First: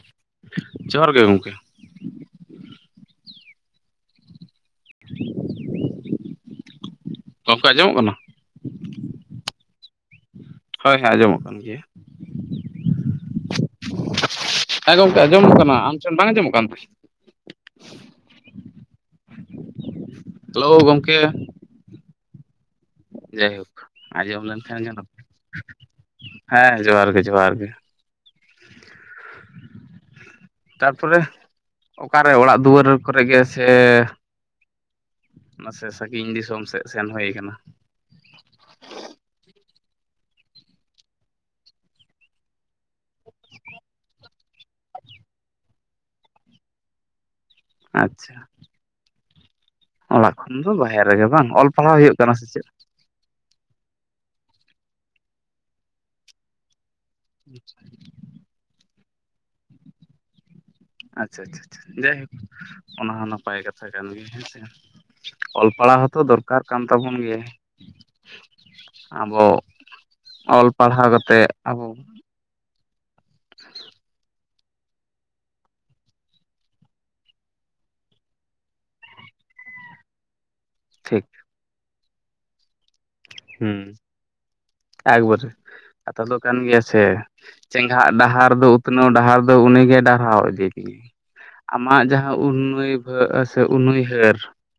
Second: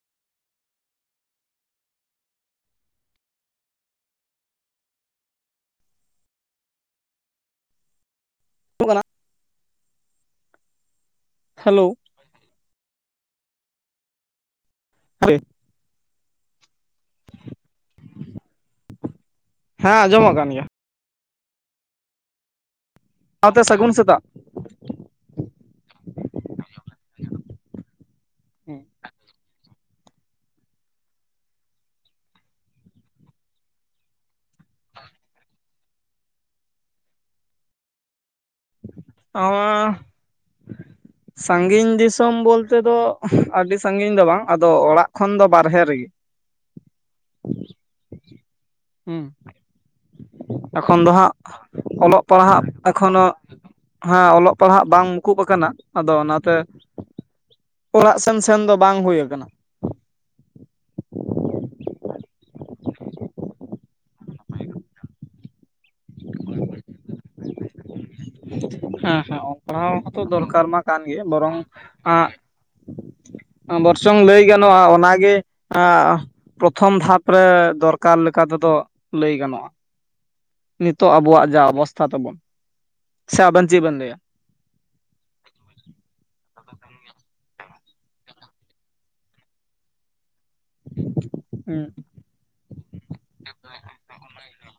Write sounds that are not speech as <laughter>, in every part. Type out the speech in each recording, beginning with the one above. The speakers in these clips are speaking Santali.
<inaudible> ᱡᱚᱦᱟᱨ ᱜᱮ ᱜᱚᱝᱠᱮ᱾ <inaudible> ᱜᱚᱢᱠᱮ ᱟᱹᱡᱚᱢᱼᱚᱜ ᱠᱟᱱᱟ? <unintelligible> ᱦᱳᱭ ᱦᱳᱭ ᱟᱸᱡᱚᱢᱚᱜ ᱠᱟᱱ ᱜᱮᱭᱟ᱾ ᱦᱮᱞᱳ ᱦᱮᱸ ᱜᱚᱢᱠᱮ ᱟᱸᱚᱢᱚᱜ ᱠᱟᱱᱟ᱾ ᱟᱢ ᱴᱷᱮᱱ ᱵᱟᱝ ᱟᱡᱚᱢᱚᱜ ᱠᱟᱱ ᱛᱮ? ᱦᱮᱸ ᱟᱸᱡᱚᱢᱚᱜ ᱠᱟᱱᱟ᱾ ᱦᱮᱞᱳ ᱜᱚᱢᱠᱮ, ᱥᱟᱶᱛᱮ ᱡᱟᱭᱦᱳᱠ ᱥᱟᱹᱜᱩᱱ ᱥᱮᱛᱟᱜ ᱟᱸᱡᱚᱢ ᱞᱮᱱ ᱠᱷᱟᱱ ᱜᱮ ᱱᱟᱯ ᱦᱮᱸ ᱡᱚᱦᱟᱨ ᱜᱮ ᱡᱚᱦᱟᱨ ᱜᱮ᱾ ᱛᱟᱨᱯᱚᱨᱮ ᱚᱠᱟᱨᱮ ᱚᱲᱟᱜ ᱫᱩᱣᱟᱹᱨ ᱠᱚᱨᱮ ᱜᱮ ᱥᱮ? ᱢᱟᱥᱮ ᱥᱟᱹᱜᱤᱧ ᱫᱤᱥᱚᱢ ᱥᱮᱜ ᱥᱮᱱ ᱦᱩᱭ ᱠᱟᱱᱟ? ᱚᱸ <unintelligible> <inaudible> ᱥᱟᱺᱜᱤᱧ ᱫᱤᱥᱚᱢ ᱵᱚᱞᱛᱮ ᱫᱚ ᱟᱹᱰᱤ ᱥᱟᱺᱜᱤᱧ ᱫᱚ ᱵᱟᱝ, ᱟᱫᱚ ᱚᱲᱟᱜ ᱠᱷᱚᱱ ᱫᱚ ᱵᱟᱨᱦᱮ ᱨᱮᱜᱮ᱾ ᱟᱪᱪᱷᱟ᱾ ᱦᱮᱸ, ᱚᱲᱟᱜ ᱠᱷᱚᱱ ᱵᱟᱦᱮᱨ ᱮᱠᱷᱚᱱ ᱫᱚ ᱨᱮᱜᱮ ᱵᱟᱝ ᱦᱟᱸᱜ ᱚᱞ ᱯᱟᱲᱦᱟᱣ ᱦᱩᱭᱩᱜ ᱚᱞᱚᱜ ᱠᱟᱱᱟ ᱥᱮ ᱯᱟᱲᱦᱟᱜ ᱪᱮᱫ ᱮᱠᱷᱚᱱᱳ ᱦᱮᱸ ᱚᱞᱚᱜ ᱯᱟᱲᱦᱟᱜ ᱵᱟᱝ ᱢᱩᱠᱩᱵ ᱟᱠᱟᱱᱟ᱾ ᱟᱫᱚ ᱚᱱᱟᱛᱮ ᱟᱪᱪᱷᱟ ᱛᱮᱢ ᱥᱮᱱ ᱫᱚ ᱵᱟᱝ ᱦᱩᱭ ᱟᱠᱟᱱᱟ᱾ ᱟᱪᱪᱷᱟ ᱟᱪᱪᱷᱟ᱾ ᱡᱟᱭᱦᱳᱠ ᱚᱱᱟ ᱦᱚᱸ ᱱᱟᱯᱟᱭ ᱠᱟᱛᱷᱟ ᱠᱟᱱ ᱜᱮᱭᱟ ᱦᱮᱸᱥᱮ᱾ ᱚᱞ ᱯᱟᱲᱦᱟᱣ ᱦᱚᱸᱛᱚ ᱫᱚᱨᱠᱟᱨ ᱠᱟᱱ ᱛᱟᱵᱚᱱ ᱜᱮᱭᱟ᱾ ᱦᱮᱸ ᱦᱮᱸ ᱟᱵᱚ ᱚᱞ ᱯᱟᱲᱦᱟᱣ ᱦᱚᱸᱛᱚ ᱫᱚᱨᱠᱟᱨ ᱚᱞ ᱢᱟ ᱠᱟᱱ ᱯᱟᱲᱦᱟᱣ ᱜᱮᱭᱟ᱾ ᱠᱟᱛᱮᱜ ᱵᱚᱨᱚᱝ ᱟᱵᱚ <inaudible> ᱵᱚᱨᱪᱚᱝ ᱞᱟᱹᱭ ᱜᱟᱱᱚᱜᱼᱟ ᱚᱱᱟᱜᱮ ᱯᱨᱚᱛᱷᱚᱢ ᱫᱷᱟᱯ ᱨᱮ ᱫᱚᱨᱠᱟᱨ ᱞᱮᱠᱟ ᱛᱮᱫᱚ ᱞᱟᱹᱭ ᱜᱟᱱᱚᱜᱼᱟ᱾ ᱱᱤᱛᱳᱜ ᱴᱷᱤᱠ ᱟᱵᱚᱣᱟᱜ ᱡᱟ ᱚᱵᱚᱥᱛᱷᱟ ᱛᱟᱵᱚᱱ ᱥᱮ ᱟᱵᱮᱱ ᱦᱩ ᱪᱮᱫ ᱵᱮᱱ ᱞᱟᱹᱭᱟ? ᱮᱠᱵᱟᱨᱤ ᱠᱟᱛᱷᱟ ᱫᱚ ᱠᱟᱱ ᱜᱮᱭᱟ ᱥᱮ ᱪᱮᱸᱜᱷᱟᱜ ᱰᱟᱦᱟᱨ ᱫᱚ ᱩᱛᱱᱟᱹᱣ ᱰᱟᱦᱟᱨ ᱫᱚ ᱩᱱᱤᱜᱮ ᱰᱟᱨᱦᱟᱣ ᱤᱫᱤ ᱢᱮᱭᱟ ᱟᱢᱟᱜ ᱡᱟᱦᱟᱸ ᱩᱱᱩᱭᱵᱟ. ᱥᱮ ᱩᱱᱩᱭᱦᱟᱹᱨ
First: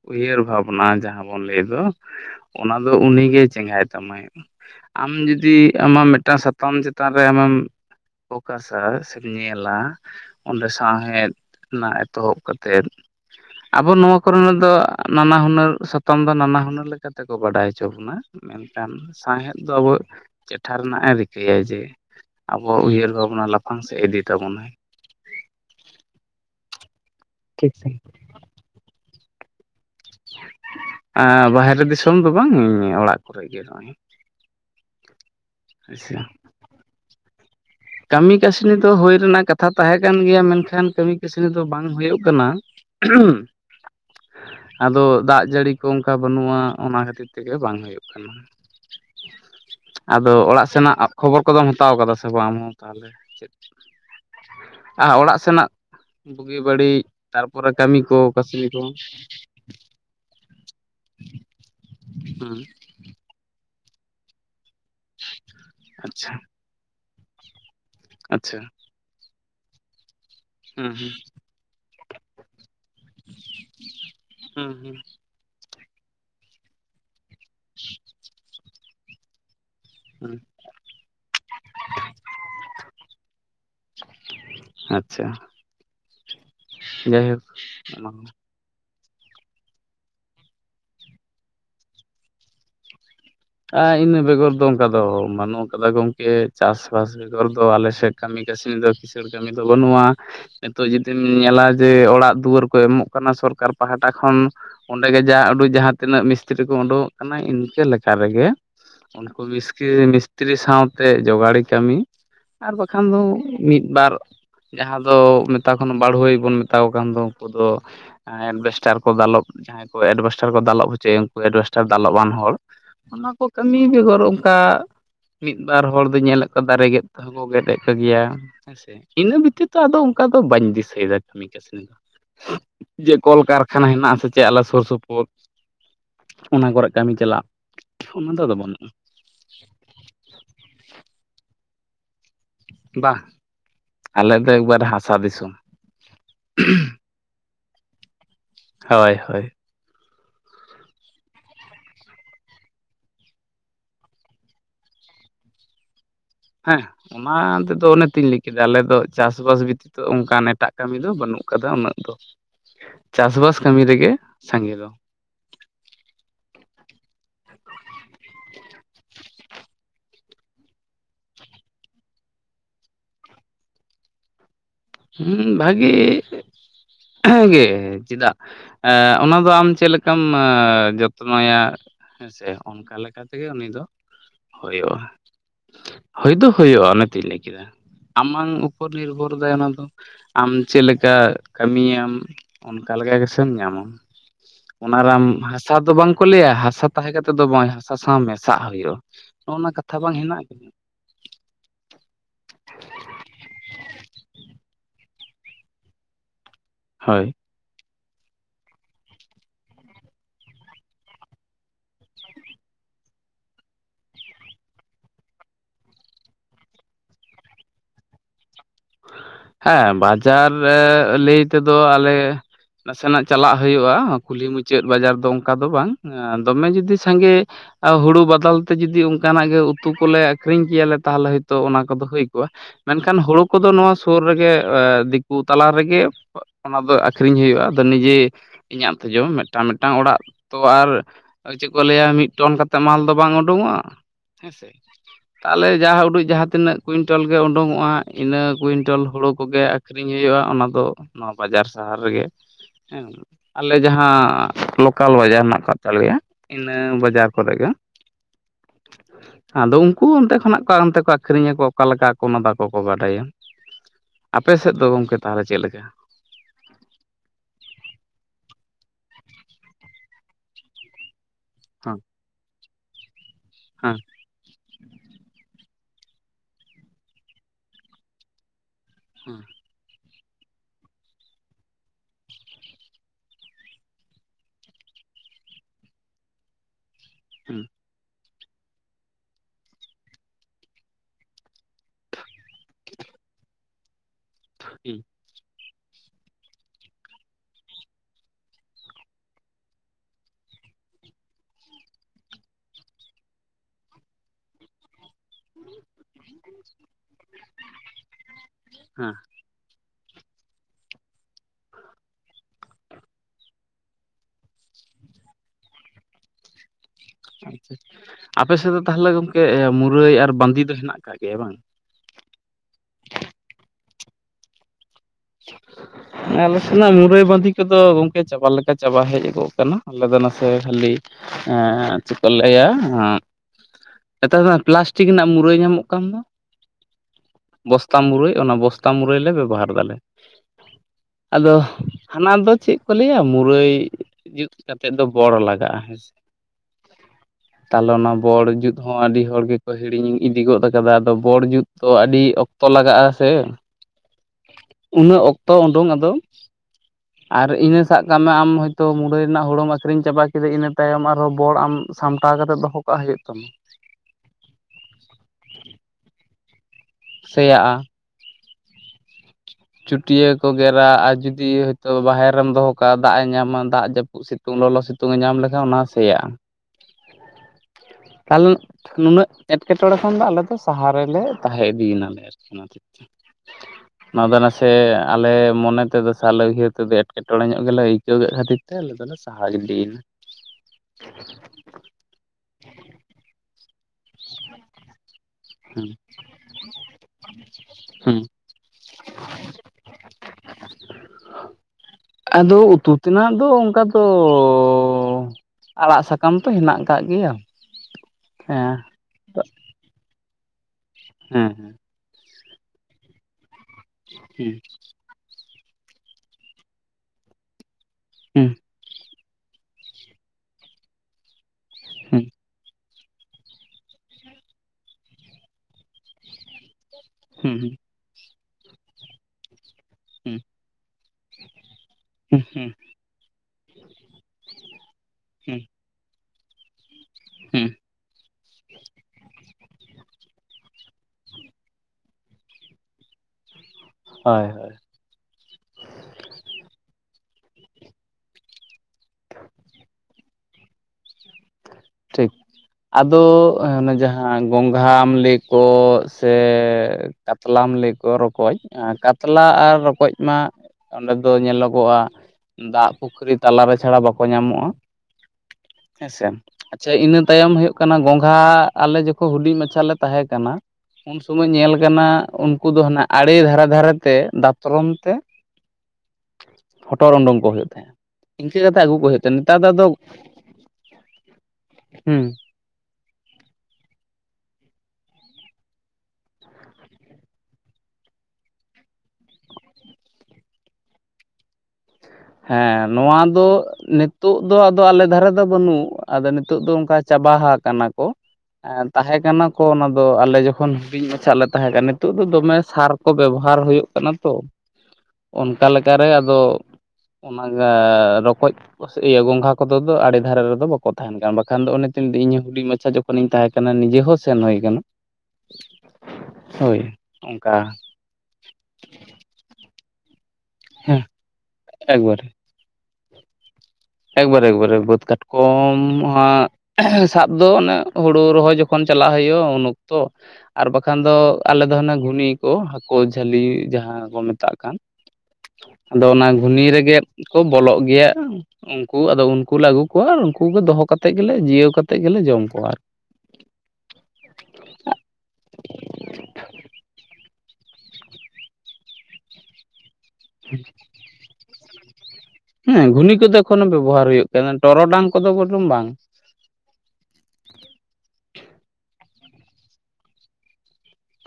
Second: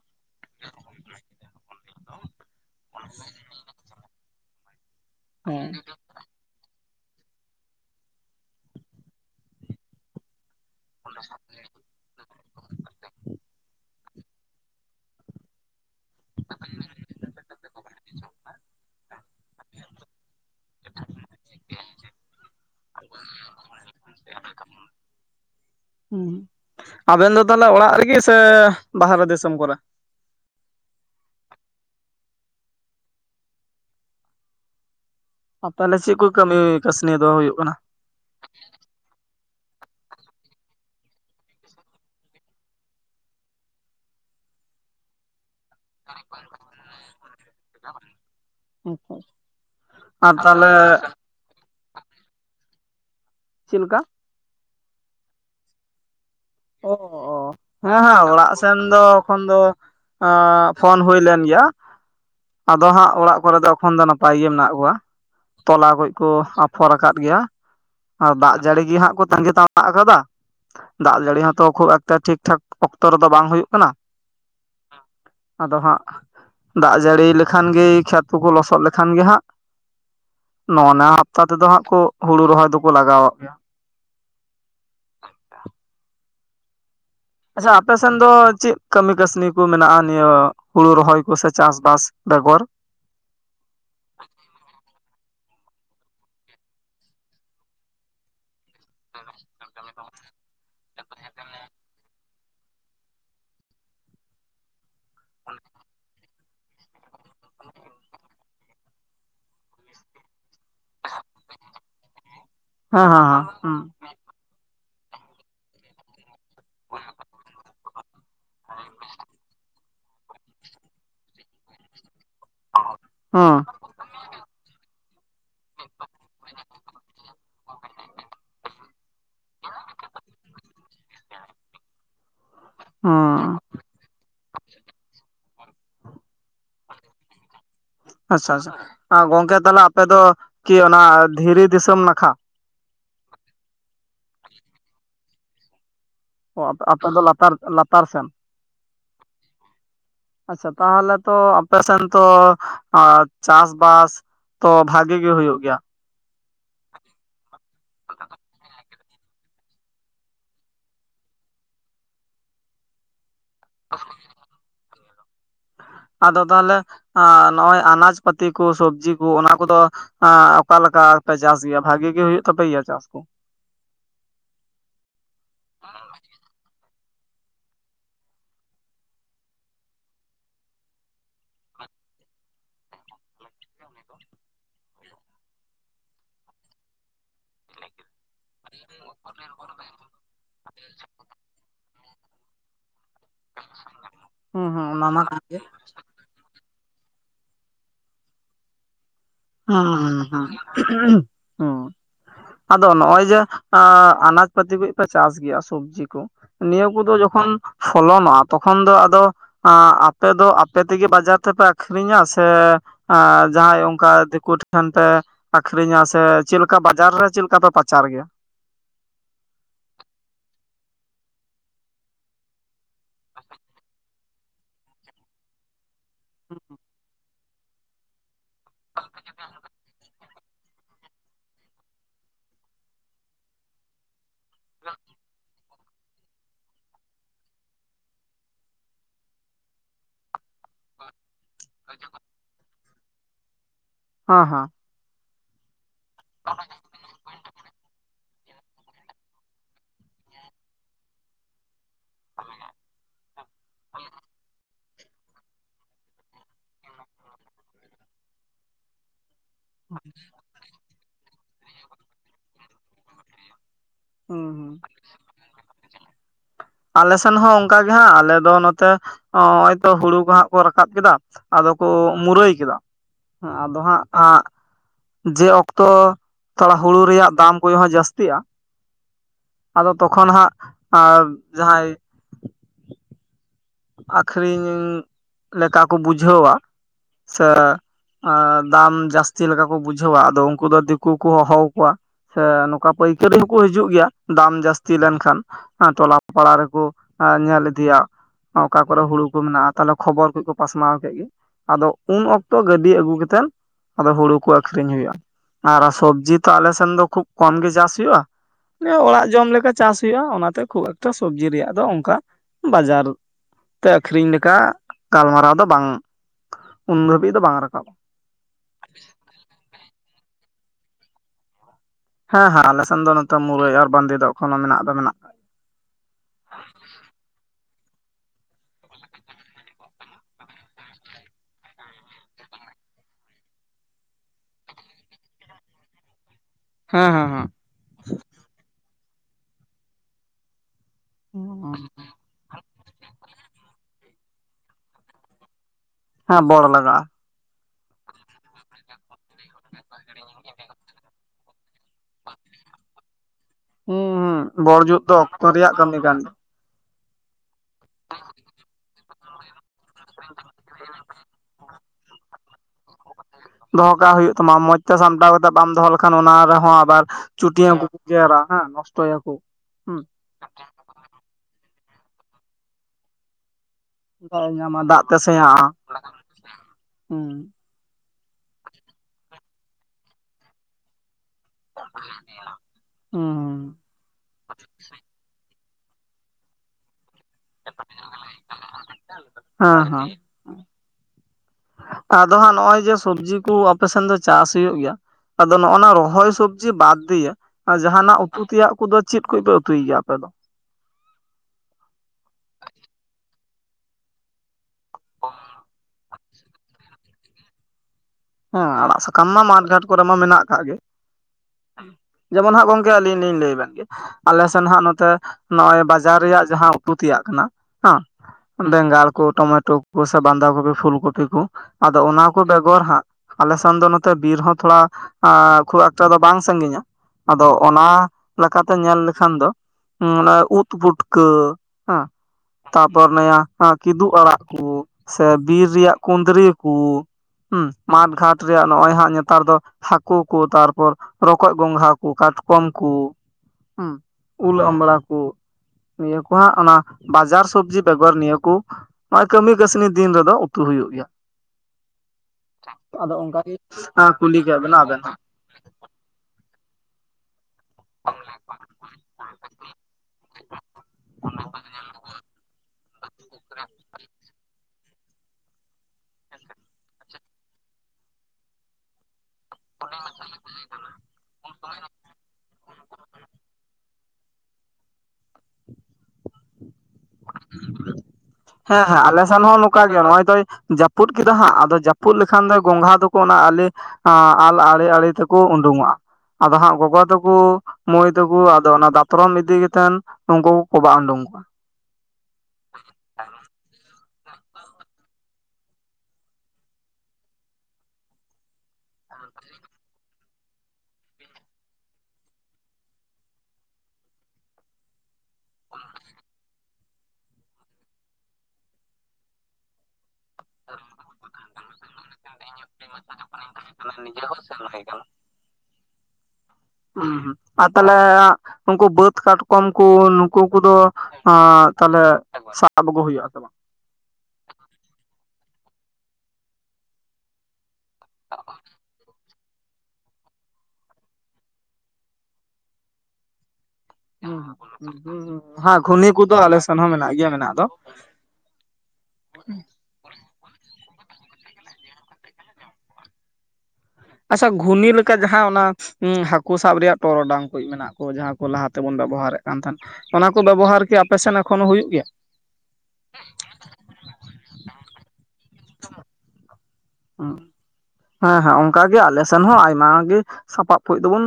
ᱩᱭᱦᱟᱹᱨ ᱵᱷᱟᱵᱽᱱᱟ ᱡᱟᱦᱟᱸ ᱵᱚᱱ ᱞᱟᱹᱭ ᱫᱚ ᱚᱱᱟ ᱫᱚ ᱩᱱᱤᱜᱮ ᱪᱮᱸᱜᱷᱟᱭ ᱛᱟᱢᱟᱭ ᱟᱢ ᱡᱩᱫᱤ ᱦᱮᱸ ᱟᱢᱟᱜ ᱢᱤᱫᱴᱟᱝ ᱥᱟᱛ ᱥᱟᱛᱟᱢ ᱪᱮᱛᱟᱱ ᱨᱮ ᱟᱢᱮᱢ ᱯᱷᱳᱠᱟᱥᱟ ᱥᱮᱢ ᱧᱮᱞᱟ ᱚᱸᱰᱮ ᱥᱟᱶᱦᱮᱫ ᱨᱮᱱᱟᱜ ᱮᱛᱚᱦᱚᱵ ᱠᱟᱛᱮᱫ ᱟᱵᱚ ᱱᱚᱣᱟ ᱠᱚᱨᱮᱱᱟᱜ ᱫᱚ ᱱᱟᱱᱟ ᱦᱩᱱᱟᱹᱨ ᱥᱟᱛᱟᱢ ᱫᱚ ᱱᱟᱱᱟᱦᱩᱱᱟᱹᱨ ᱞᱮ ᱠᱟᱛᱮ ᱠᱚ ᱵᱟᱰᱟᱭ ᱪᱚ ᱵᱚᱱᱟ ᱢᱮᱱᱠᱷᱟᱱ ᱥᱟᱶᱦᱮᱫ ᱫᱚ ᱟᱵᱚ ᱪᱮᱴᱷᱟ ᱨᱮᱱᱟᱜ ᱮ ᱨᱤᱠᱟᱹᱭᱟ ᱡᱮ ᱟᱵᱚᱣᱟᱜ ᱩᱭᱦᱟᱹᱨ ᱵᱷᱟᱵᱚᱱᱟ ᱞᱟᱯᱷᱟᱝ ᱥᱮᱫ ᱮ ᱤᱫᱤ ᱛᱟᱵᱚᱱᱟᱭ ᱩᱸ ᱟᱵᱮᱱ ᱫᱚ ᱛᱟᱦᱞᱮ ᱴᱷᱤᱠ ᱚᱲᱟᱜ ᱥᱟᱺᱦᱤᱡ ᱨᱮᱜᱮ ᱥᱮ ᱵᱟᱦᱨᱮ ᱫᱤᱥᱚᱢ ᱠᱚᱨᱮ ᱮ ᱵᱟᱦᱨᱮ ᱫᱤᱥᱚᱢ ᱫᱚ ᱵᱟᱝ ᱚᱲᱟᱜ ᱠᱚᱨᱮ ᱜᱮ ᱱᱚᱜᱼᱚᱭ ᱟᱨ ᱛᱟᱦᱚᱞᱮ ᱦᱮᱸᱥᱮ ᱪᱮᱫ ᱠᱚ ᱠᱟᱹᱢᱤ ᱠᱟᱹᱥᱱᱤ ᱫᱚ ᱦᱩᱭᱩᱜ ᱠᱟᱱᱟ ᱠᱟᱹᱢᱤ ᱠᱟᱹᱥᱱᱤ ᱫᱚ ᱦᱩᱭ ᱨᱮᱱᱟᱜ ᱠᱟᱛᱷᱟ ᱛᱟᱦᱮᱸ ᱠᱟᱱ ᱜᱮᱭᱟ ᱢᱮᱱᱠᱷᱟᱱ ᱠᱟᱹᱢᱤ ᱠᱟᱹᱥᱱᱤ ᱫᱚ ᱵᱟᱝ ᱦᱩᱭᱩᱜ ᱠᱟᱱᱟ <inaudible> ᱟᱫᱚ ᱫᱟᱜ ᱡᱟᱹᱲᱤ ᱠᱚ ᱚᱱᱠᱟ ᱵᱟᱹᱱᱩᱜᱼᱟ ᱚᱱᱟ ᱠᱷᱟᱹᱛᱤᱨ ᱛᱮᱜᱮ ᱵᱟᱝ ᱦᱩᱭᱩᱜ ᱠᱟᱱᱟ ᱟᱫᱚ ᱟᱨ ᱚᱲᱟᱜ ᱛᱟᱦᱚᱞᱮ ᱥᱮᱱᱟᱜ ᱠᱷᱚᱵᱚᱨ ᱠᱚᱫᱚᱢ ᱦᱟᱛᱟᱣ ᱠᱟᱫᱟ ᱥᱮ ᱵᱟᱝ ᱟᱢ ᱦᱚᱸ ᱛᱟᱦᱞᱮ ᱪᱮᱫ ᱪᱮᱫ ᱞᱮᱠᱟ ᱟ ᱚᱲᱟᱜ ᱥᱮᱱᱟᱜ ᱵᱩᱜᱤ ᱚ ᱵᱟᱹᱲᱤᱡ ᱚ ᱛᱟᱨᱯᱚᱨᱮ ᱠᱟᱹᱢᱤ ᱦᱮᱸ ᱠᱚ ᱦᱮᱸ ᱠᱟᱹᱥᱱᱤ ᱠᱚ ᱟᱸ ᱯᱷᱳᱱ ᱦᱩᱭ ᱞᱮᱱ ᱜᱮᱭᱟ ᱟᱫᱚ ᱦᱟᱸᱜ ᱚᱲᱟᱜ ᱠᱚᱨᱮ ᱫᱚ ᱮᱠᱷᱚᱱ ᱫᱚ ᱱᱟᱯᱟᱭ ᱜᱮ ᱢᱮᱱᱟᱜ ᱠᱚᱣᱟ ᱛᱚᱞᱟ ᱠᱚᱡ ᱠᱚ ᱟᱪᱪᱷᱟ ᱟ ᱯᱷᱚᱨ ᱠᱟᱫ ᱜᱮᱭᱟ ᱟᱨ ᱫᱟᱜ ᱟᱪᱪᱷᱟ ᱡᱟᱹᱲᱤ ᱜᱮ ᱦᱟᱸᱜ ᱠᱚ ᱛᱟᱸᱜᱤ ᱛᱟᱲ ᱢᱮᱱᱟᱜ ᱠᱟᱫᱟ ᱦᱩᱸ ᱫᱟᱜ ᱡᱟᱹᱲᱤ ᱦᱚᱸᱛᱚ ᱠᱷᱩᱵ ᱮᱠ ᱴᱷᱤᱠ ᱴᱷᱟᱠ ᱚᱠᱛᱚ ᱨᱮᱫᱚ ᱵᱟᱝ ᱦᱩᱭᱩᱜ ᱠᱟᱱᱟ ᱦᱩᱸ ᱦᱩᱸ ᱟᱫᱚ ᱦᱟᱸᱜ ᱫᱟᱜ ᱡᱟᱹᱲᱤ ᱞᱮᱠᱷᱟᱱ ᱜᱮ ᱠᱷᱮᱛ ᱠᱚ ᱠᱚ ᱞᱚᱥᱚᱫ ᱞᱮᱠᱷᱟᱱ ᱜᱮ ᱦᱟᱸᱜ ᱦᱩᱸ ᱱᱚᱣᱟ ᱱᱟ ᱦᱟᱯᱛᱟ ᱛᱮᱫᱚ ᱦᱟᱸᱜ ᱠᱚ ᱦᱩᱲᱩ ᱨᱚᱦᱚᱭ ᱫᱚᱠᱚ ᱞᱟᱜᱟᱣᱚᱜ ᱜᱮᱭᱟ ᱟᱪᱪᱷᱟ ᱡᱟᱭᱦᱳᱠ ᱟᱪᱪᱷᱟ ᱚᱱᱟ ᱚᱯᱮᱥᱮᱱ ᱠᱚ ᱫᱚ ᱪᱮᱫ ᱠᱟᱹᱢᱤ ᱠᱟᱹᱥᱱᱤ ᱠᱚ ᱢᱮᱱᱟᱜᱼᱟ ᱱᱤᱭᱟᱹ ᱦᱩᱲᱩ ᱨᱚᱦᱚᱭ ᱠᱚᱥᱮ ᱪᱟᱥᱵᱟᱥ ᱵᱮᱜᱚᱨ ᱮ ᱤᱱᱟᱹ ᱵᱮᱜᱚᱨ ᱫᱚ ᱚᱱᱠᱟ ᱫᱚ ᱵᱟᱹᱱᱩᱜ ᱠᱟᱫᱟ ᱜᱚᱢᱠᱮ ᱪᱟᱥᱵᱟᱥ ᱵᱮᱜᱚᱨ ᱫᱚ ᱟᱞᱮ ᱥᱮᱫ ᱠᱟᱹᱢᱤ ᱠᱟᱹᱥᱱᱤ ᱫᱚ ᱠᱤᱥᱟᱹᱲ ᱠᱟᱹᱢᱤ ᱫᱚ ᱵᱟᱹᱱᱩᱜᱼᱟ ᱱᱤᱛᱚᱜ ᱡᱩᱫᱤᱢ ᱧᱮᱞᱟ ᱡᱮ ᱚᱲᱟᱜ ᱫᱩᱣᱟᱹᱨ ᱠᱚ ᱮᱢᱚᱜ ᱠᱟᱱᱟ ᱥᱚᱨᱠᱟᱨ ᱯᱟᱦᱴᱟ ᱠᱷᱚᱱ ᱚᱸᱰᱮᱜᱮ ᱡᱟ ᱩᱰᱩᱡ ᱡᱟᱦᱟᱸ ᱛᱤᱱᱟᱹᱜ ᱢᱤᱥᱛᱨᱤ ᱠᱚ ᱩᱰᱩᱠᱚᱜ ᱠᱟᱱᱟ ᱤᱱᱠᱟᱹ ᱞᱮ ᱨᱮᱜᱮ ᱩᱱᱠᱩ ᱢᱤᱥᱠᱨᱤ ᱢᱤᱥᱛᱨᱤ ᱥᱟᱶᱛᱮ ᱡᱚᱜᱟᱲᱤ ᱠᱟᱹᱢᱤ ᱟᱨ ᱵᱟᱠᱷᱟᱱ ᱦᱮᱸ ᱫᱚ ᱦᱮᱸ ᱦᱮᱸ ᱢᱤᱫ ᱵᱟᱨ ᱡᱟᱦᱟᱸ ᱫᱚ ᱢᱮᱛᱟ ᱠᱷᱚᱱ ᱵᱟᱹᱲᱦᱚᱭ ᱵᱚᱱ ᱢᱮ ᱢᱮᱛᱟ ᱠᱚ ᱠᱟᱱ ᱫᱚ ᱩᱱᱠᱩ ᱫᱚ ᱮᱰᱵᱷᱮᱥᱴᱟᱨ ᱠᱚ ᱫᱟᱞᱚᱵ ᱡᱟᱦᱟᱸᱭ ᱠᱚ ᱮᱰᱵᱮᱥᱴᱟᱨ ᱠᱚ ᱫᱟᱞᱚᱵ ᱦᱚᱪᱚᱭᱟ ᱩᱱᱠᱩ ᱮᱥᱵᱮᱥᱴᱟᱨ ᱫᱟᱞᱚᱵ ᱟᱱ ᱦᱚᱲ ᱚᱱᱟ ᱠᱚ ᱦᱩᱸ ᱠᱟᱹᱢᱤ ᱵᱮᱜᱚᱨ ᱚᱱᱠᱟ ᱢᱤᱫ ᱵᱟᱨ ᱦᱚᱲ ᱧᱮᱞᱮᱫ ᱠᱚᱣᱟ ᱫᱟᱨᱮ ᱜᱮᱫ ᱛᱮᱦᱚᱸ ᱠᱚ ᱜᱮᱫ ᱠᱚᱜᱮᱭᱟ ᱦᱮᱥᱮ ᱤᱱᱟᱹ ᱵᱷᱤᱛᱤᱨ ᱫᱚ ᱟᱫᱚ ᱚᱱᱠᱟ ᱫᱚ ᱵᱟᱹᱧ ᱫᱤᱥ ᱥᱟ. ᱭ ᱫᱟ ᱠᱟ. ᱢᱤ ᱠᱟ. ᱥᱱᱤ ᱫᱚ ᱦᱩᱸ ᱢᱮ ᱦᱩᱸ ᱠᱚᱞᱠᱟᱨ ᱠᱷᱟᱱ ᱦᱮᱱᱟᱜᱼᱟᱥᱮ ᱪᱮᱫ ᱟᱞᱮ ᱥᱩᱨ ᱥᱩᱯᱩᱨ ᱚᱱᱟ ᱠᱚᱨᱮ ᱠᱟᱹᱢᱤ ᱪᱟᱞᱟᱜ ᱚᱱᱟ ᱫᱚ ᱟᱪᱪᱷᱟ ᱟᱫᱚ ᱵᱟᱹᱱᱩᱜᱼᱟ ᱟᱪᱪᱷᱟ ᱜᱚᱝᱠᱮ ᱛᱟᱦᱚᱞᱮ ᱟᱯᱮ ᱫᱚ ᱠᱤ ᱚᱱᱟ ᱫᱷᱤᱨᱤ ᱫᱤᱥᱚᱢ ᱱᱟᱠᱷᱟ ᱵᱟ ᱟᱞᱮ ᱫᱚ ᱮᱠᱵᱟᱨ ᱦᱟᱥᱟ ᱫᱤᱥᱚᱢ ᱚ ᱟᱯᱮ ᱫᱚ ᱞᱟᱛᱟᱨ ᱞᱟᱛᱟᱨ ᱥᱮᱱ ᱦᱳᱭ ᱦᱳᱭ ᱟᱪᱪᱷᱟ ᱛᱟᱦᱚᱞᱮ ᱛᱚ ᱟᱯᱮ ᱥᱮᱱ ᱫᱚ ᱟᱸ ᱪᱟᱥᱵᱟᱥ ᱛᱚ ᱵᱷᱟᱜᱮ ᱜᱮ ᱦᱩᱭᱩᱜ ᱜᱮᱭᱟ ᱦᱮᱸ ᱚᱱᱟᱛᱮ ᱫᱚ ᱚᱱᱮ ᱛᱩᱧ ᱞᱟᱹᱭ ᱠᱮᱫᱟ ᱟᱞᱮ ᱫᱚ ᱪᱟᱥᱵᱟᱥ ᱵᱮᱛᱤᱛᱚ ᱚᱱᱠᱟᱱ ᱮᱴᱟᱜ ᱠᱟᱹᱢᱤ ᱫᱚ ᱵᱟᱹᱱᱩᱜ ᱠᱟᱫᱟ ᱩᱱᱟᱹᱜ ᱫᱚ ᱪᱟᱥᱵᱟᱥ ᱠᱟᱹᱢᱤ ᱨᱮᱜᱮ ᱥᱟᱸᱜᱮ ᱫᱚ ᱟᱫᱚ ᱛᱟᱦᱚᱞᱮ ᱦᱟᱸ ᱱᱚᱜᱼᱚᱭ ᱟᱱᱟᱡ ᱯᱟᱹᱛᱤ ᱠᱚ ᱥᱚᱵᱽᱡᱤ ᱠᱚ ᱚᱱᱟ ᱠᱚᱫᱚ ᱟᱸ ᱚᱠᱟᱞᱮᱠᱟ ᱯᱮ ᱪᱟᱥ ᱜᱮᱭᱟ ᱵᱷᱟᱜᱤ ᱜᱮ ᱦᱩᱭᱩᱜ ᱛᱟᱯᱮ ᱜᱮᱭᱟ ᱪᱟᱥ ᱠᱚ ᱦᱩᱸ ᱵᱷᱟᱜᱤ ᱦᱮᱸ ᱜᱮ ᱪᱮᱫᱟᱜ ᱟᱻ ᱚᱱᱟ ᱫᱚ ᱟᱢ ᱪᱮᱫ ᱞᱮᱠᱟᱢ ᱡᱚ ᱱᱚᱭᱟᱜ ᱦᱮᱸ ᱥᱮ ᱚᱱᱠᱟ ᱞᱮᱠᱟ ᱛᱮᱜᱮ ᱩᱱᱤ ᱫᱚ <inaudible> ᱦᱩᱭᱩᱜᱼᱟ ᱦᱚᱭ ᱫᱚ ᱦᱩᱭᱩᱜᱼᱟ ᱚᱱᱟ ᱛᱤᱱ ᱟᱢᱟᱝ ᱩᱯᱚᱨ ᱱᱤᱨᱵᱷᱚᱨ ᱫᱟᱭ ᱚᱱᱟ ᱫᱚ ᱟᱢ ᱪᱮᱫ ᱞᱮᱠᱟ ᱠᱟᱹᱢᱤᱭᱟᱢ ᱚᱱᱠᱟ ᱞᱮᱠᱟ ᱜᱮ ᱥᱮ ᱧᱟᱢᱟᱢ ᱦᱩᱸ ᱦᱩᱸ ᱚᱱᱟ ᱢᱟ ᱚᱱᱟᱨᱮᱟᱢ ᱦᱟᱥᱟ ᱫᱚ ᱵᱟᱝ ᱠᱚ ᱞᱟᱹᱭᱟ ᱦᱟᱥᱟ ᱛᱟᱦᱮᱸ ᱠᱟᱛᱮᱫ ᱫᱚ ᱵᱟᱝ ᱦᱟᱥᱟ ᱥᱟᱶ ᱢᱮᱥᱟᱜ ᱦᱩᱭᱩᱜᱼᱟ ᱱᱚᱜᱼᱚ ᱱᱚᱣᱟ ᱠᱟᱛᱷᱟ ᱵᱟᱝ ᱦᱮᱱᱟᱜ ᱟᱠᱟᱫᱟ <unintelligible> ᱟᱫᱚ ᱱᱚᱜᱚᱭ ᱡᱮ ᱟᱸ ᱟᱱᱟᱡ ᱯᱟᱛᱤ ᱠᱚᱯᱮ ᱪᱟᱥ ᱜᱮᱭᱟ ᱥᱚᱵᱽᱡᱤ ᱠᱚ ᱱᱤᱭᱟᱹ ᱠᱚᱫᱚ ᱦᱳᱭ ᱡᱚᱠᱷᱚᱱ ᱯᱷᱚᱞᱚᱱᱚᱜᱟ ᱛᱚᱠᱷᱚᱱ ᱫᱚ ᱟᱫᱚ ᱟᱸ ᱟᱯᱮ ᱫᱚ ᱟᱯᱮ ᱛᱮᱜᱮ ᱵᱟᱡᱟᱨ ᱛᱮᱯᱮ ᱟᱠᱷᱨᱤᱧᱟ ᱥᱮ ᱟᱸ ᱡᱟᱦᱟᱸᱭ ᱚᱱᱠᱟᱱ ᱫᱤᱠᱩ ᱴᱷᱮᱱ ᱯᱮ ᱟᱠᱷᱨᱤᱧᱟ ᱥᱮ ᱪᱮᱫ ᱞᱮᱠᱟ ᱵᱟᱡᱟᱨ ᱨᱮ ᱪᱮᱫ ᱞᱮᱠᱟ ᱯᱮ ᱯᱟᱪᱟᱨ ᱜᱮᱭᱟ ᱦᱮᱸ ᱵᱟᱡᱟᱨ ᱨᱮ ᱞᱟᱹᱭ ᱛᱮᱫᱚ ᱟᱞᱮ ᱱᱟᱥᱮᱱᱟᱜ ᱪᱟᱞᱟᱜ ᱦᱩᱭᱩᱜᱼᱟ ᱠᱩᱞᱦᱤ ᱢᱩᱪᱟᱹᱫ ᱵᱟᱡᱟᱨ ᱫᱚ ᱚᱱᱠᱟ ᱫᱚ ᱵᱟᱝ ᱟᱸ ᱫᱚᱢᱮ ᱡᱩᱫᱤ ᱥᱟᱸᱜᱮ ᱦᱩᱲᱩ ᱵᱟᱫᱚᱞ ᱛᱮ ᱡᱩᱫᱤ ᱚᱱᱠᱟᱱᱟᱜ ᱜᱮ ᱩᱛᱩ ᱠᱚᱞᱮ ᱟᱠᱷᱨᱤᱧ ᱠᱮᱭᱟᱞᱮ ᱛᱟᱦᱚᱞᱮ ᱦᱳᱭ ᱛᱚ ᱚᱱᱟ ᱠᱚᱫᱚ ᱦᱩᱭ ᱠᱚᱜᱼᱟ ᱢᱮᱱᱠᱷᱟᱱ ᱦᱩᱲᱩ ᱠᱚᱫᱚ ᱱᱚᱣᱟ ᱥᱩᱨ ᱨᱮᱜᱮ <unintelligible> ᱫᱤᱠᱩ ᱛᱟᱞᱟ ᱨᱮᱜᱮ ᱚᱱᱟ ᱫᱚ ᱟᱠᱷᱨᱤᱧ ᱦᱩᱭᱩᱜᱼᱟ ᱟᱫᱚ ᱱᱤᱡᱮ ᱤᱧᱟᱹᱜ ᱛᱚ ᱡᱚᱢ ᱢᱤᱫᱴᱟᱝᱼᱢᱤᱫᱴᱟᱝ ᱚᱲᱟᱜ ᱛᱚ ᱟᱨ ᱪᱮᱫ ᱠᱚ ᱞᱟᱹᱭᱟ ᱢᱤᱫ ᱴᱚᱱ ᱠᱟᱛᱮ ᱢᱟᱞ ᱫᱚ ᱵᱟᱝ ᱩᱰᱩᱠᱚᱜᱼᱟ ᱦᱮᱸ ᱦᱮᱸ ᱦᱮᱸᱥᱮ ᱛᱟᱦᱚᱞᱮ ᱡᱟᱦᱟᱸ <unintelligible> ᱡᱟᱦᱟᱸ ᱛᱤᱱᱟᱹᱜ ᱠᱩᱭᱤᱱᱴᱟᱞ ᱜᱮ ᱩᱰᱩᱝᱚᱜᱼᱟ ᱤᱱᱟᱹ ᱠᱩᱭᱤᱱᱴᱟᱞ ᱦᱩᱲᱩ ᱠᱚᱜᱮ ᱟᱠᱷᱨᱤᱧ ᱦᱩᱭᱩᱜᱼᱟ ᱚᱱᱟ ᱫᱚ ᱱᱚᱣᱟ ᱵᱟᱡᱟᱨ ᱥᱟᱦᱟᱨ ᱨᱮᱜᱮ ᱟᱞᱮ ᱡᱟᱦᱟᱸ ᱞᱳᱠᱟᱞ ᱵᱟᱡᱟᱨ ᱦᱮᱱᱟᱜ ᱟᱠᱟᱫ ᱛᱟᱞᱮᱭᱟ ᱤᱱᱟᱹ ᱵᱟᱡᱟᱨ ᱠᱚᱨᱮ ᱜᱮ ᱟᱫᱚ ᱩᱱᱠᱩ ᱚᱱᱛᱮ ᱠᱷᱚᱱᱟᱜ ᱠᱚ ᱚᱱᱛᱮ ᱠᱚ ᱟᱠᱠᱷᱨᱤᱧᱟᱠᱚ ᱚᱠᱟ ᱞᱮᱠᱟ ᱚᱱᱟ ᱫᱚ ᱟᱠᱚ ᱠᱚᱠᱚ ᱵᱟᱰᱟᱭᱟ ᱦᱩᱸ ᱟᱯᱮ ᱥᱮᱫ ᱦᱩᱸ ᱫᱚ ᱜᱚᱢᱠᱮ ᱛᱟᱦᱚᱞᱮ ᱪᱮᱫ ᱞᱮᱠᱟ ᱟᱞᱮᱥᱮᱱ ᱦᱚᱸ ᱚᱱᱠᱟ ᱜᱮ ᱦᱟᱸᱜ ᱟᱞᱮ ᱫᱚ ᱱᱚᱛᱮ ᱱᱚᱜᱚᱭᱛᱚ ᱦᱩᱲᱩ ᱠᱚᱦᱚ ᱦᱟᱸᱜ ᱠᱚ ᱨᱟᱠᱟᱵ ᱠᱮᱫᱟ ᱟᱫᱚ ᱠᱚ ᱦᱮᱸ ᱢᱩᱨᱟᱹᱭ ᱠᱮᱫᱟ ᱟᱫᱚ ᱦᱮᱸ ᱦᱟᱸᱜ ᱡᱮ ᱚᱠᱛᱚ <unintelligible> ᱦᱩᱲᱩ ᱨᱮᱭᱟᱜ ᱫᱟᱢ ᱠᱚᱦᱚ ᱡᱟᱹᱥᱛᱤᱜᱼᱟ <unintelligible> ᱟᱫᱚ ᱛᱚᱠᱷᱚᱱ ᱦᱟᱸᱜ ᱟᱸ ᱡᱟᱦᱟᱸᱭ ᱟᱠᱷᱨᱤᱧ ᱞᱮᱠᱟ ᱠᱚ ᱵᱩᱡᱷᱟᱹᱣᱟ ᱥᱮ ᱦᱮᱸ ᱦᱮᱸ ᱟ ᱫᱟᱢ ᱡᱟᱹᱥᱛᱤ ᱞᱮᱠᱟ ᱠᱚ ᱵᱩᱡᱷᱟᱹᱣᱟ ᱟᱫᱚ ᱩᱱᱠᱩ ᱫᱚ ᱫᱤᱠᱩ ᱠᱚ ᱦᱚᱦᱚ ᱟᱠᱚᱣᱟ ᱥᱮ ᱱᱚᱝᱠᱟ ᱯᱟᱹᱭᱠᱟᱹᱨᱤ ᱦᱚᱸᱠᱚ ᱦᱤᱡᱩᱜ ᱜᱮᱭᱟ ᱫᱟᱢ ᱡᱟᱹᱥᱛᱤ ᱦᱮᱸ ᱞᱮᱱᱠᱷᱟᱱ ᱟᱸ ᱴᱚᱞᱟ ᱯᱟᱲᱟ ᱨᱮᱠᱚ ᱧᱮᱞ ᱤᱫᱤᱭᱟ ᱚᱠᱟ ᱠᱚᱨᱮ ᱦᱩᱲᱩ ᱠᱚ ᱢᱮᱱᱟᱜᱼᱟ ᱛᱟᱦᱞᱮ ᱠᱷᱚᱵᱚᱨ ᱠᱚ ᱠᱚ ᱯᱟᱥᱱᱟᱣ ᱠᱮᱫ ᱜᱮ ᱟᱫᱚ ᱩᱱ ᱚᱠᱛᱚ ᱜᱟᱹᱰᱤ ᱟᱹᱜᱩ ᱠᱟᱛᱮᱱ ᱟᱫᱚ ᱦᱩᱲᱩ ᱠᱚ ᱟᱹᱷᱨᱤᱧ ᱦᱩᱭᱩᱜᱼᱟ ᱟᱨ ᱥᱚᱵᱽᱡᱤ ᱛᱚ ᱟᱞᱮ ᱥᱮᱱ ᱫᱚ ᱠᱷᱩᱵ ᱠᱚᱢ ᱜᱮ ᱪᱟᱥ ᱦᱩᱭᱩᱜᱼᱟ <unintelligible> ᱟᱪᱪᱷᱟ ᱚᱲᱟᱜ ᱡᱚᱢ ᱞᱮᱠᱟ ᱪᱟᱥ ᱦᱩᱭᱩᱜᱼᱟ ᱚᱱᱟᱛᱮ ᱠᱷᱩᱵ ᱮᱠᱴᱟ ᱥᱚᱵᱽᱡᱤ ᱨᱮᱭᱟᱜ ᱫᱚ ᱚᱱᱠᱟ ᱵᱟᱡᱟᱨ ᱛᱮ ᱟᱠᱷᱨᱤᱧ ᱞᱮᱠᱟ ᱜᱟᱞᱢᱟᱨᱟᱣ ᱫᱚ ᱵᱟᱝ <unintelligible> ᱟᱪᱪᱷᱟ <unintelligible> ᱨᱟᱠᱟᱵᱼᱟ ᱟᱯᱮ ᱥᱮᱫ ᱫᱚ ᱛᱟᱦᱚᱞᱮ ᱜᱚᱝᱠᱮ ᱢᱩᱨᱟᱹᱭ ᱟᱨ ᱵᱟᱸᱫᱤ ᱫᱚ ᱦᱮᱱᱟᱜ ᱟᱠᱟᱜ ᱜᱮᱭᱟ ᱵᱟᱝ ᱦᱮᱸ ᱦᱮᱸ ᱟᱞᱮᱥᱮᱱ ᱫᱚ ᱱᱚᱛᱮ ᱢᱩᱨᱟᱹᱭ ᱟᱨ ᱵᱟᱸᱫᱤ ᱫᱚ ᱮᱠᱷᱚᱱᱚ ᱢᱮᱱᱟᱜ ᱫᱚ ᱢᱮᱱᱟᱜ <inaudible> ᱟᱞᱮ ᱥᱮᱱᱟᱜ ᱢᱩᱨᱟᱹᱭ ᱵᱟᱸᱫᱷᱤ ᱠᱚᱫᱚ ᱜᱚᱝᱠᱮ ᱪᱟᱵᱟ ᱞᱮᱠᱟ ᱪᱟᱵᱟ ᱦᱮᱡᱜᱚᱜ ᱠᱟᱱᱟ ᱟᱞᱮ ᱫᱚ ᱱᱟᱥᱮ ᱠᱷᱟᱹᱞᱤ ᱮᱸ ᱪᱮᱫ ᱠᱚ ᱞᱟᱹᱭᱟ <unintelligible> ᱱᱮᱛᱟᱨ ᱫᱚ ᱯᱞᱟᱥᱴᱤᱠ ᱨᱮᱱᱟᱜ ᱢᱩᱨᱟᱹᱭ ᱧᱟᱢᱚᱜ ᱠᱟᱱ ᱫᱚ ᱦᱮᱸ ᱦᱮᱸ ᱦᱮᱸ ᱵᱚᱥᱛᱟ ᱢᱩᱨᱟᱹᱭ ᱚᱱᱟ ᱵᱚᱥᱛᱟ ᱢᱩᱨᱟᱹᱭ ᱞᱮ ᱵᱮᱵᱚᱦᱟᱨ ᱫᱟᱞᱮ ᱟᱫᱚ ᱦᱟᱱᱟ ᱫᱚ ᱪᱮᱫ ᱠᱚ ᱞᱟᱹᱭᱟ ᱢᱩᱨᱟᱹᱭ ᱡᱩᱛ ᱠᱟᱛᱮ ᱫᱚ ᱵᱚᱲ ᱞᱟᱜᱟᱜᱼᱟ ᱦᱮᱸᱥᱮ ᱦᱮᱸ ᱵᱚᱲ ᱞᱟᱜᱟᱜᱼᱟ ᱛᱟᱦᱞᱮ ᱚᱱᱟ ᱵᱚᱲ ᱡᱩᱛ ᱦᱚᱸ ᱟᱹᱰᱤ ᱦᱚᱲ ᱜᱮ ᱦᱤᱲᱤᱧ ᱤᱫᱤ ᱜᱚᱫ ᱟᱠᱟᱫᱟ ᱟᱫᱚ ᱵᱚᱲ ᱡᱩᱛ ᱫᱚ ᱟᱹᱰᱤ ᱚᱠᱛᱚ ᱞᱟᱜᱟᱜ-ᱟ ᱥᱮ ᱦᱩᱸᱻ ᱵᱚᱲ ᱡᱩᱫ ᱫᱚ ᱩᱱᱟᱹᱜ ᱚᱠᱛᱚ ᱨᱮᱭᱟᱜ ᱩᱰᱩᱝ ᱠᱟᱹᱢᱤ ᱟᱫᱚ ᱠᱟᱱ ᱜᱮᱭᱟ ᱟᱨ ᱤᱱᱟᱹ ᱥᱟᱵ ᱠᱟᱜ ᱢᱮ ᱟᱢ ᱦᱚᱭᱛᱚ ᱢᱩᱲᱟᱹᱭ ᱨᱮᱱᱟᱜ ᱦᱩᱲᱩᱢ ᱟᱹᱠᱷᱨᱤᱧ ᱪᱟᱵᱟ ᱠᱮᱫᱟ ᱤᱱᱟᱹ ᱛᱟᱭᱚᱢ ᱟᱨᱦᱚᱸ ᱵᱚᱲ ᱟᱢ ᱥᱟᱢᱴᱟᱣ ᱠᱟᱛᱮᱜ ᱫᱚᱦᱚᱠᱟᱜ ᱦᱩᱭᱩᱜ ᱛᱟᱢᱟ ᱫᱚᱦᱚ ᱠᱟᱜ ᱦᱩᱭᱩᱜ ᱛᱟᱢᱟ ᱢᱚᱸᱡᱽ ᱛᱮ ᱥᱟᱢᱴᱟᱣ ᱠᱟᱛᱮᱜ ᱵᱟᱢ ᱫᱚᱦᱚ ᱞᱮᱠᱷᱟᱱ ᱚᱱᱟ ᱨᱮᱦᱚᱸ ᱟᱵᱟᱨ ᱪᱩᱴᱭᱟ ᱥᱮᱭᱟᱜᱼᱟ ᱡᱟᱣᱨᱟᱜ-ᱟ ᱦᱟᱜ ᱱᱚᱥᱴᱚᱭ ᱟᱠᱳ ᱾ ᱪᱩᱴᱭᱟ ᱠᱚ ᱜᱮᱨᱟ ᱟᱨ ᱡᱩᱫᱤ ᱦᱚᱭᱛᱚ ᱵᱟᱦᱮᱨ ᱨᱮᱢ ᱫᱚᱦᱚ ᱠᱟᱜᱼᱟ ᱫᱟᱜ ᱮ ᱧᱟᱢᱟ ᱫᱟᱜ ᱡᱟᱹᱼᱼ <unintelligible> ᱫᱟᱜ ᱮ ᱥᱤᱛᱩᱝ ᱠᱚᱞᱚ ᱧᱟᱢᱟ ᱫᱟᱜ ᱥᱤᱛᱩᱝ ᱛᱮ ᱮ ᱧᱟᱢ ᱞᱮᱠᱷᱟᱱ ᱥᱮᱭᱟᱜᱼᱟ ᱚᱱᱟ ᱥᱮᱭᱟᱜᱼᱟ ᱦᱩᱸ ᱛᱟᱦᱚᱞᱮ ᱱᱩᱱᱟᱹᱜ ᱮᱴᱠᱮ ᱴᱚᱬᱮ ᱠᱷᱚᱱ ᱫᱚ ᱟᱞᱮ ᱫᱚ ᱥᱟᱦᱟ ᱨᱮᱞᱮ ᱛᱟᱦᱮᱸ ᱤᱫᱤᱭᱮᱱᱟᱞᱮ ᱟᱨᱠᱤ ᱚᱱᱟ ᱦᱚᱛᱮᱡ ᱛᱮ ᱦᱩᱸ ᱚᱱᱟ ᱫᱚ ᱱᱟᱥᱮ ᱟᱞᱮ ᱢᱚᱱᱮ ᱛᱮᱫᱚ ᱥᱮ ᱟᱞᱮ ᱩᱭᱦᱟᱹᱮ ᱛᱮᱫᱚ ᱮᱴ ᱮᱴᱠᱮᱴᱚᱬᱮ ᱧᱚᱜ ᱜᱮᱞᱮ ᱟᱹᱭᱠᱟᱹᱣ ᱠᱮᱫ ᱠᱷᱟᱹᱛᱤᱨ ᱛᱮ ᱟᱞᱮ ᱫᱚᱞᱮ ᱥᱟᱦᱟ ᱦᱮᱸ ᱜᱤᱰᱤᱭᱱᱟ ᱦᱮᱸ ᱟᱫᱚ ᱦᱟᱸᱜ ᱱᱚᱜᱼᱚᱭ ᱡᱮ ᱥᱚᱵᱡᱤ ᱠᱚ ᱟᱯᱮ ᱥᱮᱱ ᱫᱚ ᱪᱟᱥ ᱦᱩᱭᱩᱜ ᱜᱮᱭᱟ ᱟᱫᱚ ᱱᱚᱜᱼᱚ ᱦᱮᱸ ᱱᱟ ᱨᱚᱦᱚᱭ ᱥᱚᱵᱡᱤ ᱵᱟᱫᱽ ᱫᱤᱭᱮ ᱟᱨ ᱦᱮᱸ ᱡᱟᱦᱟᱱᱟᱜ ᱩᱛᱩ ᱛᱮᱭᱟᱜ ᱠᱚᱫᱚ ᱪᱮᱫ ᱠᱚᱯᱮ ᱩᱛᱩᱭ ᱜᱮᱭᱟ ᱟᱯᱮ ᱫᱚ ᱟᱫᱚ ᱩᱛᱩ ᱛᱮᱱᱟᱜ ᱫᱚ ᱚᱱᱠᱟ ᱫᱚᱻ ᱟᱲᱟᱜ ᱥᱟᱠᱟᱢ ᱛᱚ ᱦᱮᱱᱟᱜ ᱠᱟᱜ ᱜᱮᱭᱟ ᱦᱮᱸ ᱟᱲᱟᱜ ᱥᱟᱠᱟᱢ ᱢᱟ ᱢᱟᱴᱷ ᱜᱷᱟᱴ ᱠᱚᱨᱮ ᱢᱟ ᱢᱮᱱᱟᱜ ᱠᱟᱜ ᱜᱮ ᱦᱮᱸ ᱦᱮᱸ ᱡᱮᱢᱚᱱ ᱦᱟᱸᱜ ᱜᱚᱝᱠᱮ ᱟᱹᱞᱤᱧ ᱞᱤᱧ ᱞᱟᱹᱭ ᱫᱟ ᱜᱮ ᱟᱞᱮ ᱦᱮᱸ ᱥᱮᱱ ᱦᱟᱸᱜ ᱱᱚᱛᱮ ᱱᱚᱜ ᱚᱭ ᱵᱟᱡᱟᱨ ᱨᱮᱭᱟᱜ ᱡᱟᱦᱟᱸ ᱩᱛᱩ ᱛᱮᱭᱟᱜ ᱠᱟᱱᱟ ᱦᱟ ᱦᱩᱸ ᱵᱮᱸᱜᱟᱲ ᱠᱚ ᱴᱚᱢᱮᱴᱳ ᱠᱚ ᱥᱮ ᱵᱟᱸᱫᱷᱟ ᱠᱚᱯᱤ ᱯᱷᱩᱞ ᱠᱚᱯᱤ ᱠᱚ ᱟᱫᱚ ᱚᱱᱟ ᱦᱩᱸ ᱠᱚ ᱵᱮᱜᱚᱨ ᱦᱟᱸᱜ ᱟᱞᱮᱥᱮᱱ ᱫᱚ ᱱᱚᱛᱮ ᱵᱤᱨ ᱦᱚᱸ ᱛᱷᱚᱲᱟ ᱠᱷᱩᱵ ᱮᱠᱴᱟ ᱫᱚ ᱵᱟᱝ ᱥᱟᱹᱜᱤᱧᱟ ᱟᱫᱚ ᱦᱩᱸ ᱚᱱᱟ ᱞᱮᱠᱟᱛᱮ ᱧᱮᱞ ᱞᱮᱠᱷᱟᱱ ᱫᱚ ᱚᱱᱟ ᱦᱩᱸ ᱩᱫ ᱯᱷᱩᱴᱠᱟᱹ ᱦᱮᱸ ᱦᱩᱸ ᱦᱩᱸ ᱛᱟ ᱵᱚᱨᱱᱚᱭᱟ ᱠᱤᱫᱩᱜ ᱟᱲᱟᱜ ᱠᱩ ᱥᱮ ᱦᱩᱸ ᱵᱤᱨ ᱨᱮᱭᱟᱜ ᱠᱩᱸᱫᱽᱨᱤ ᱠᱚ ᱦᱩᱸ ᱢᱟᱴ ᱜᱷᱟᱴ ᱨᱮᱭᱟᱜ ᱱᱚᱜᱼᱚᱭ ᱦᱟᱸᱜ ᱱᱮᱛᱟᱼᱼ ᱛᱟᱨ ᱫᱚ ᱦᱟᱠᱩ ᱠᱚ ᱛᱟᱨᱯᱚᱨ ᱨᱚᱠᱚᱡ ᱜᱚᱝᱜᱷᱟ ᱠᱚ ᱠᱟᱴᱠᱚᱢ ᱠᱚ ᱦᱩᱸ ᱦᱳᱭ ᱩᱞ ᱦᱳᱭ ᱟᱢᱲᱟ ᱠᱚ ᱱᱤᱭᱟᱹ ᱠᱚ ᱦᱟᱸᱜ ᱚᱱᱟ ᱵᱟᱡᱟᱨ ᱥᱚᱵᱡᱤ ᱵᱮᱜᱚᱨ ᱱᱤᱭᱟᱹ ᱠᱚ ᱱᱚᱜᱼᱚᱭ ᱠᱟᱹᱢᱤ ᱠᱟᱹᱥᱱᱤ ᱫᱤᱱ ᱨᱮᱫᱚ ᱩᱛᱩ ᱦᱩᱭᱩᱜ ᱜᱮᱭᱟ ᱴᱷᱤᱠ ᱟᱫᱚ ᱚᱱᱮ ᱠᱩᱞᱤ ᱡᱟᱦᱟᱸ ᱠᱮᱫ ᱵᱮᱱᱟ ᱟᱵᱮᱱ ᱜᱚᱝᱜᱷᱟᱢ ᱦᱚᱸ ᱞᱟᱹᱭᱼᱼ ᱠᱚ ᱥᱮ ᱠᱟᱛᱞᱟᱢ ᱞᱟᱹᱭ ᱠᱚ ᱨᱚᱠᱚᱡ ᱠᱟᱛᱞᱟ ᱟᱨ ᱨᱚᱠᱚᱡ ᱢᱟ ᱚᱸᱰᱮ ᱫᱚ ᱧᱮᱞᱚᱜᱚᱜᱼᱟ ᱫᱟᱜ ᱯᱩᱠᱷᱨᱤ ᱛᱟᱞᱟᱨᱮ ᱪᱷᱟᱲᱟ ᱵᱟᱠᱚ ᱧᱟᱢᱼᱼ ᱧᱟᱢᱚᱜᱼᱟ ᱦᱮᱸᱥᱮ ᱟᱪᱪᱷᱟ ᱤᱱᱟᱹ ᱛᱟᱭᱚᱢ ᱦᱩᱭᱩᱜ ᱠᱟᱱᱟ ᱜᱚᱝᱜᱷᱟᱻ ᱟᱞᱮ ᱡᱚᱠᱷᱚ ᱦᱩᱰᱤᱜ ᱢᱟᱪᱷᱟ ᱞᱮ ᱛᱟᱦᱮᱸ ᱠᱟᱱᱟ ᱩᱱ ᱥᱚᱢᱚᱭ ᱧᱮᱞ ᱠᱟᱱᱟ ᱩᱱᱠᱩ ᱫᱚ ᱦᱟᱱᱟ ᱟᱲᱮ ᱫᱷᱟᱨᱮ ᱫᱷᱟᱨᱮ ᱛᱮ ᱫᱟᱛᱨᱚᱢ ᱛᱮ ᱦᱚᱴᱚᱨ ᱩᱰᱳᱝ ᱠᱚ ᱦᱩᱭᱩᱜ ᱛᱟᱦᱮᱸᱜᱼᱟ ᱤᱱᱠᱟᱹ ᱠᱟᱛᱮᱜ ᱦᱮᱸ ᱟᱹᱜᱩ ᱦᱮᱸ ᱠᱚ ᱟᱞᱮ ᱦᱩᱭᱩᱜ ᱛᱟᱦᱮᱸ ᱥᱮᱱ ᱱᱮᱛᱟᱨ ᱦᱚᱸ ᱫᱚ ᱱᱚᱝᱠᱟ ᱟᱫᱚ ᱜᱮ ᱱᱚᱜᱼᱚᱭ ᱡᱟᱹᱯᱩᱫ ᱠᱮᱫᱟ ᱦᱟᱸᱜ ᱟᱫᱚ ᱡᱟᱹᱯᱩᱫ ᱦᱮᱸ ᱞᱮᱠᱷᱟᱱ ᱫᱚ ᱜᱚᱸᱝᱜᱷᱟ ᱫᱚᱠᱚ ᱚᱱᱟ ᱟᱞᱮ ᱟᱞ ᱟᱲᱮ ᱟᱲᱮ ᱛᱮᱠᱚ ᱩᱰᱳᱝᱚᱜᱼᱟ ᱟᱫᱚ ᱦᱟᱸᱜ ᱜᱚᱜᱚ ᱛᱟᱠᱚ ᱢᱟᱹᱭ ᱛᱟᱠᱚ ᱟᱫᱚ ᱚᱱᱟ ᱫᱟᱛᱨᱚᱢ ᱤᱫᱤ ᱠᱟᱛᱮᱱ ᱩᱱᱠᱩ ᱠᱚ ᱠᱚᱵᱟᱜ ᱩᱰᱩᱝ ᱠᱚᱣᱟ ᱦᱮᱸ ᱱᱚᱣᱟ ᱫᱚ ᱱᱤᱛᱼᱼ ᱱᱤᱛᱚᱜ ᱫᱚ ᱟᱫᱚ ᱟᱞᱮ ᱫᱷᱟᱨᱮ ᱫᱚ ᱵᱟᱹᱱᱩᱜ ᱟᱫᱚ ᱱᱤᱛᱚᱜ ᱫᱚ ᱚᱱᱠᱟ ᱪᱟᱵᱟ ᱦᱟ ᱟᱠᱟᱱᱟ ᱠᱚ ᱛᱟᱦᱮᱸ ᱠᱟᱱᱟ ᱠᱚ ᱚᱱᱟ ᱫᱚ ᱟᱞᱮ ᱡᱚᱠᱷᱚᱱ ᱦᱩᱰᱤᱧ ᱢᱟᱪᱷᱟ ᱞᱮ ᱛᱟᱦᱮᱸ ᱠᱟᱱᱟ ᱱᱤᱛᱚᱜ ᱫᱚ ᱫᱚᱢᱮ ᱥᱟᱨ ᱠᱚ ᱵᱮᱵᱚᱦᱟᱨ ᱦᱩᱭᱩᱜ ᱠᱟᱱᱟ ᱛᱚ ᱚᱱᱠᱟ ᱞᱮᱠᱟᱨᱮ ᱟᱫᱚ ᱚᱱᱟ ᱨᱚᱠᱚᱡ ᱤᱭᱟᱹ ᱜᱚᱝᱜᱷᱟ ᱠᱚᱫᱚ ᱟᱹᱰᱤ ᱫᱷᱟᱨᱮ ᱨᱮ ᱫᱚ ᱵᱟᱠᱚ ᱛᱟᱦᱮᱱ ᱠᱟᱱ ᱵᱟᱠᱷᱟᱱ ᱫᱚ ᱚᱱᱮ ᱛ ᱤᱧ ᱦᱩᱰᱤᱧ ᱢᱟᱪᱷᱟ ᱡᱚᱠᱷᱚᱱᱤᱧ ᱛᱟᱦᱮᱸ ᱠᱟᱱᱟ ᱱᱤᱡᱮ ᱦᱚᱸ ᱥᱮᱱ ᱦᱩᱭ ᱠᱟᱱᱟ <unintelligible> ᱦᱳᱭ ᱚᱱᱠᱟ ᱦ ᱟᱨ ᱛᱟᱦᱚᱞᱮ ᱱᱩᱠᱩ ᱵᱟᱹᱫ ᱠᱟᱴᱠᱚᱢ ᱠᱩ ᱩᱱᱠᱩ ᱠᱚ ᱫᱚ ᱦᱮᱸ ᱛᱟᱦᱞᱮ ᱮᱠᱵᱟᱨᱮ ᱥᱟᱵ ᱟᱹᱜᱩ ᱦᱩᱭᱩᱜ ᱥᱮ ᱵᱟᱝ ᱮᱠᱵᱟᱨᱮ ᱮᱠᱵᱟᱨᱮ ᱵᱟᱹᱫᱽ ᱠᱟᱴᱠᱚᱢ ᱥᱟᱵ ᱫᱚ ᱚᱱᱮ ᱦᱩᱲᱩ ᱨᱚᱦᱚᱭ ᱡᱚᱠᱷᱚᱱ ᱪᱟᱞᱟᱜ ᱦᱩᱭᱩᱜᱳᱼᱟ ᱩᱱᱩ ᱛᱚ ᱟᱨ ᱵᱟᱠᱷᱟᱱ ᱫᱚ ᱟᱞᱮ ᱫᱚ ᱦᱟᱱᱟ ᱜᱷᱩᱱᱤ ᱠᱚ ᱦᱟᱹᱠᱩ ᱡᱷᱟᱹᱞᱤ ᱡᱟᱦᱟᱸ ᱢᱮᱛᱟᱜ ᱠᱟᱱ ᱦᱮᱸ ᱟᱫᱚ ᱜᱷᱩᱱᱤ ᱚᱱᱟ ᱠᱚᱫᱚ ᱟᱞᱮ ᱜᱷᱩᱱᱤ ᱥᱮᱱ ᱦᱚᱸ ᱨᱮᱜᱮ ᱢᱮᱱᱟᱜ ᱜᱮᱭᱟ ᱠᱚ ᱢᱮᱱᱟᱜ ᱫᱚ ᱵᱚᱞᱚᱜ ᱜᱮᱭᱟ ᱩᱱᱠᱩ ᱟᱫᱚ ᱩᱱᱠᱩ ᱞᱮ ᱟᱹᱜᱩ ᱠᱚᱣᱟ ᱩᱱᱠᱩ ᱜᱮ ᱫᱚᱦᱚ ᱠᱟᱛᱮᱫ ᱜᱮᱞᱮ ᱡᱤᱭᱟᱹᱣ ᱠᱟᱛᱮᱜ ᱜᱮᱞᱮ ᱡᱚᱢ ᱠᱚᱣᱟ ᱟᱨᱠᱤ ᱟᱪᱪᱷᱟ ᱜᱷᱩᱱᱤ ᱞᱮᱠᱟ ᱡᱟᱦᱟᱸ ᱚᱱᱟ ᱦ ᱦᱟᱠᱩ ᱥᱟᱵ ᱨᱮᱭᱟᱜ ᱴᱚᱨᱚᱰᱟᱝ ᱠᱚ ᱢᱮᱱᱟᱜ ᱠᱚ ᱡᱟᱦᱟᱸ ᱠᱚ ᱞᱟᱦᱟ ᱛᱮᱵᱚᱱ ᱵᱮᱵᱚᱦᱟᱨᱮᱫ ᱛᱟᱦᱮᱸᱱ ᱚᱱᱟ ᱠᱚ ᱵᱮᱵᱚᱦᱟᱨ ᱠᱤ ᱟᱯᱮᱥᱮᱱ ᱮᱠᱷᱚᱱ ᱦᱚᱸ ᱦᱩᱭᱩᱜ ᱜᱮᱭᱟ ᱦᱮᱸ ᱜᱷᱩᱱᱤ ᱠᱚᱫᱚ ᱮᱠᱷᱚᱱᱳ ᱵᱮᱵᱚᱦᱟᱨ ᱦᱩᱭᱩᱜ ᱠᱟᱱᱟ ᱴᱚᱨᱚᱰᱟᱝ ᱠᱚᱫᱚ ᱵᱚᱨᱚᱱ ᱵᱟᱝ ᱦᱮᱸ ᱦᱮᱸ ᱚᱱᱠᱟ ᱜᱮ ᱟᱞᱮ ᱥᱮᱱ ᱦᱚᱸ ᱟᱭᱢᱟ ᱜᱮ ᱥᱟᱯᱟᱵ ᱠᱷᱟᱡ ᱫᱚᱵᱚᱱ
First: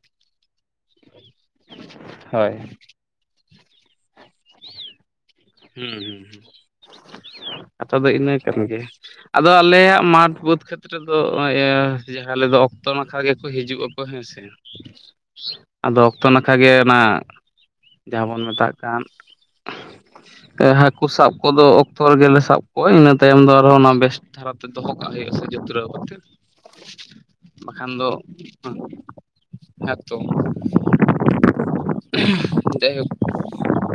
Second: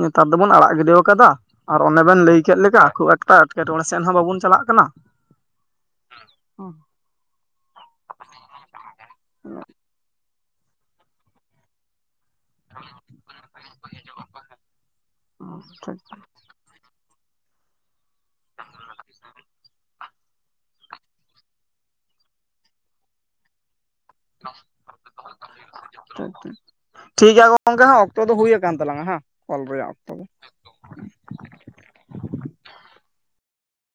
ᱱᱮᱛᱟᱨ ᱫᱚᱵᱚᱱ ᱟᱲᱟᱜ ᱜᱤᱰᱤ ᱟᱠᱟᱫᱟ ᱟᱨ ᱚᱱᱮ ᱵᱮᱱ ᱞᱟᱹᱭ ᱦᱳᱭ ᱠᱮᱫ ᱞᱮᱠᱟ ᱠᱷᱩᱵ ᱮᱠᱴᱟ ᱮᱴᱠᱮᱴᱚᱬᱮ ᱥᱮᱫ ᱦᱚᱸ ᱵᱟᱵᱚᱱ ᱪᱟᱞᱟᱜ ᱠᱟᱱᱟ ᱦᱩᱸ ᱦᱩᱸ ᱦᱩᱸ ᱛᱚᱵᱮ ᱤᱱᱟᱹ ᱠᱟᱱ ᱜᱮᱭᱟ᱾ ᱟᱫᱚ ᱟᱞᱮᱭᱟᱜ ᱢᱟᱴᱷ ᱵᱟᱹᱫᱽ ᱠᱷᱟᱹᱛ ᱨᱮᱫᱚ <unintelligible> ᱡᱟᱦᱟᱸ ᱟᱞᱮᱫᱚ ᱚᱠᱛᱚ ᱱᱟᱠᱷᱟ ᱜᱮᱠᱚ ᱦᱤᱡᱩᱜ ᱟᱠᱚ ᱦᱮᱸ ᱥᱮ᱾ ᱴᱷᱤᱠ ᱟᱫᱚ ᱚᱠᱛᱚ ᱱᱟᱠᱷᱟ ᱜᱮ, ᱚᱱᱟ ᱡᱟᱦᱟᱸ ᱵᱚᱱ ᱢᱮᱛᱟᱜ ᱠᱟᱱ ᱦᱟᱹᱠᱩ ᱥᱟᱵ ᱠᱚᱫᱚ ᱚᱠᱛᱚ ᱨᱮᱜᱮ ᱞᱮ ᱥᱟᱵ ᱠᱚᱣᱟ᱾ᱤᱱᱟᱹ ᱛᱟᱭᱚᱢ ᱫᱚ ᱟᱨᱚ ᱚᱱᱟ ᱵᱮᱥ ᱫᱷᱟᱨᱟᱛᱮ ᱫᱚᱦᱚ ᱠᱟᱜ ᱦᱩᱭᱩᱜᱼᱟ ᱥᱮ ᱡᱟᱹᱛᱨᱟᱹᱣ ᱠᱟᱛᱮᱫ᱾ ᱴᱷᱤᱠᱜᱮᱭᱟ ᱜᱚᱝᱠᱮ ᱦᱚᱸ ᱚᱠᱛᱚ ᱫᱚ ᱦᱩᱭ ᱟᱠᱟᱱ ᱛᱟᱞᱟᱝᱟ ᱦᱟᱸ ᱠᱚᱞ ᱨᱮᱭᱟᱜ ᱚᱠᱛᱚ ᱦᱮᱸᱛᱚ ᱫᱚ᱾ <unintelligible> ᱡᱟᱭᱦᱳᱠ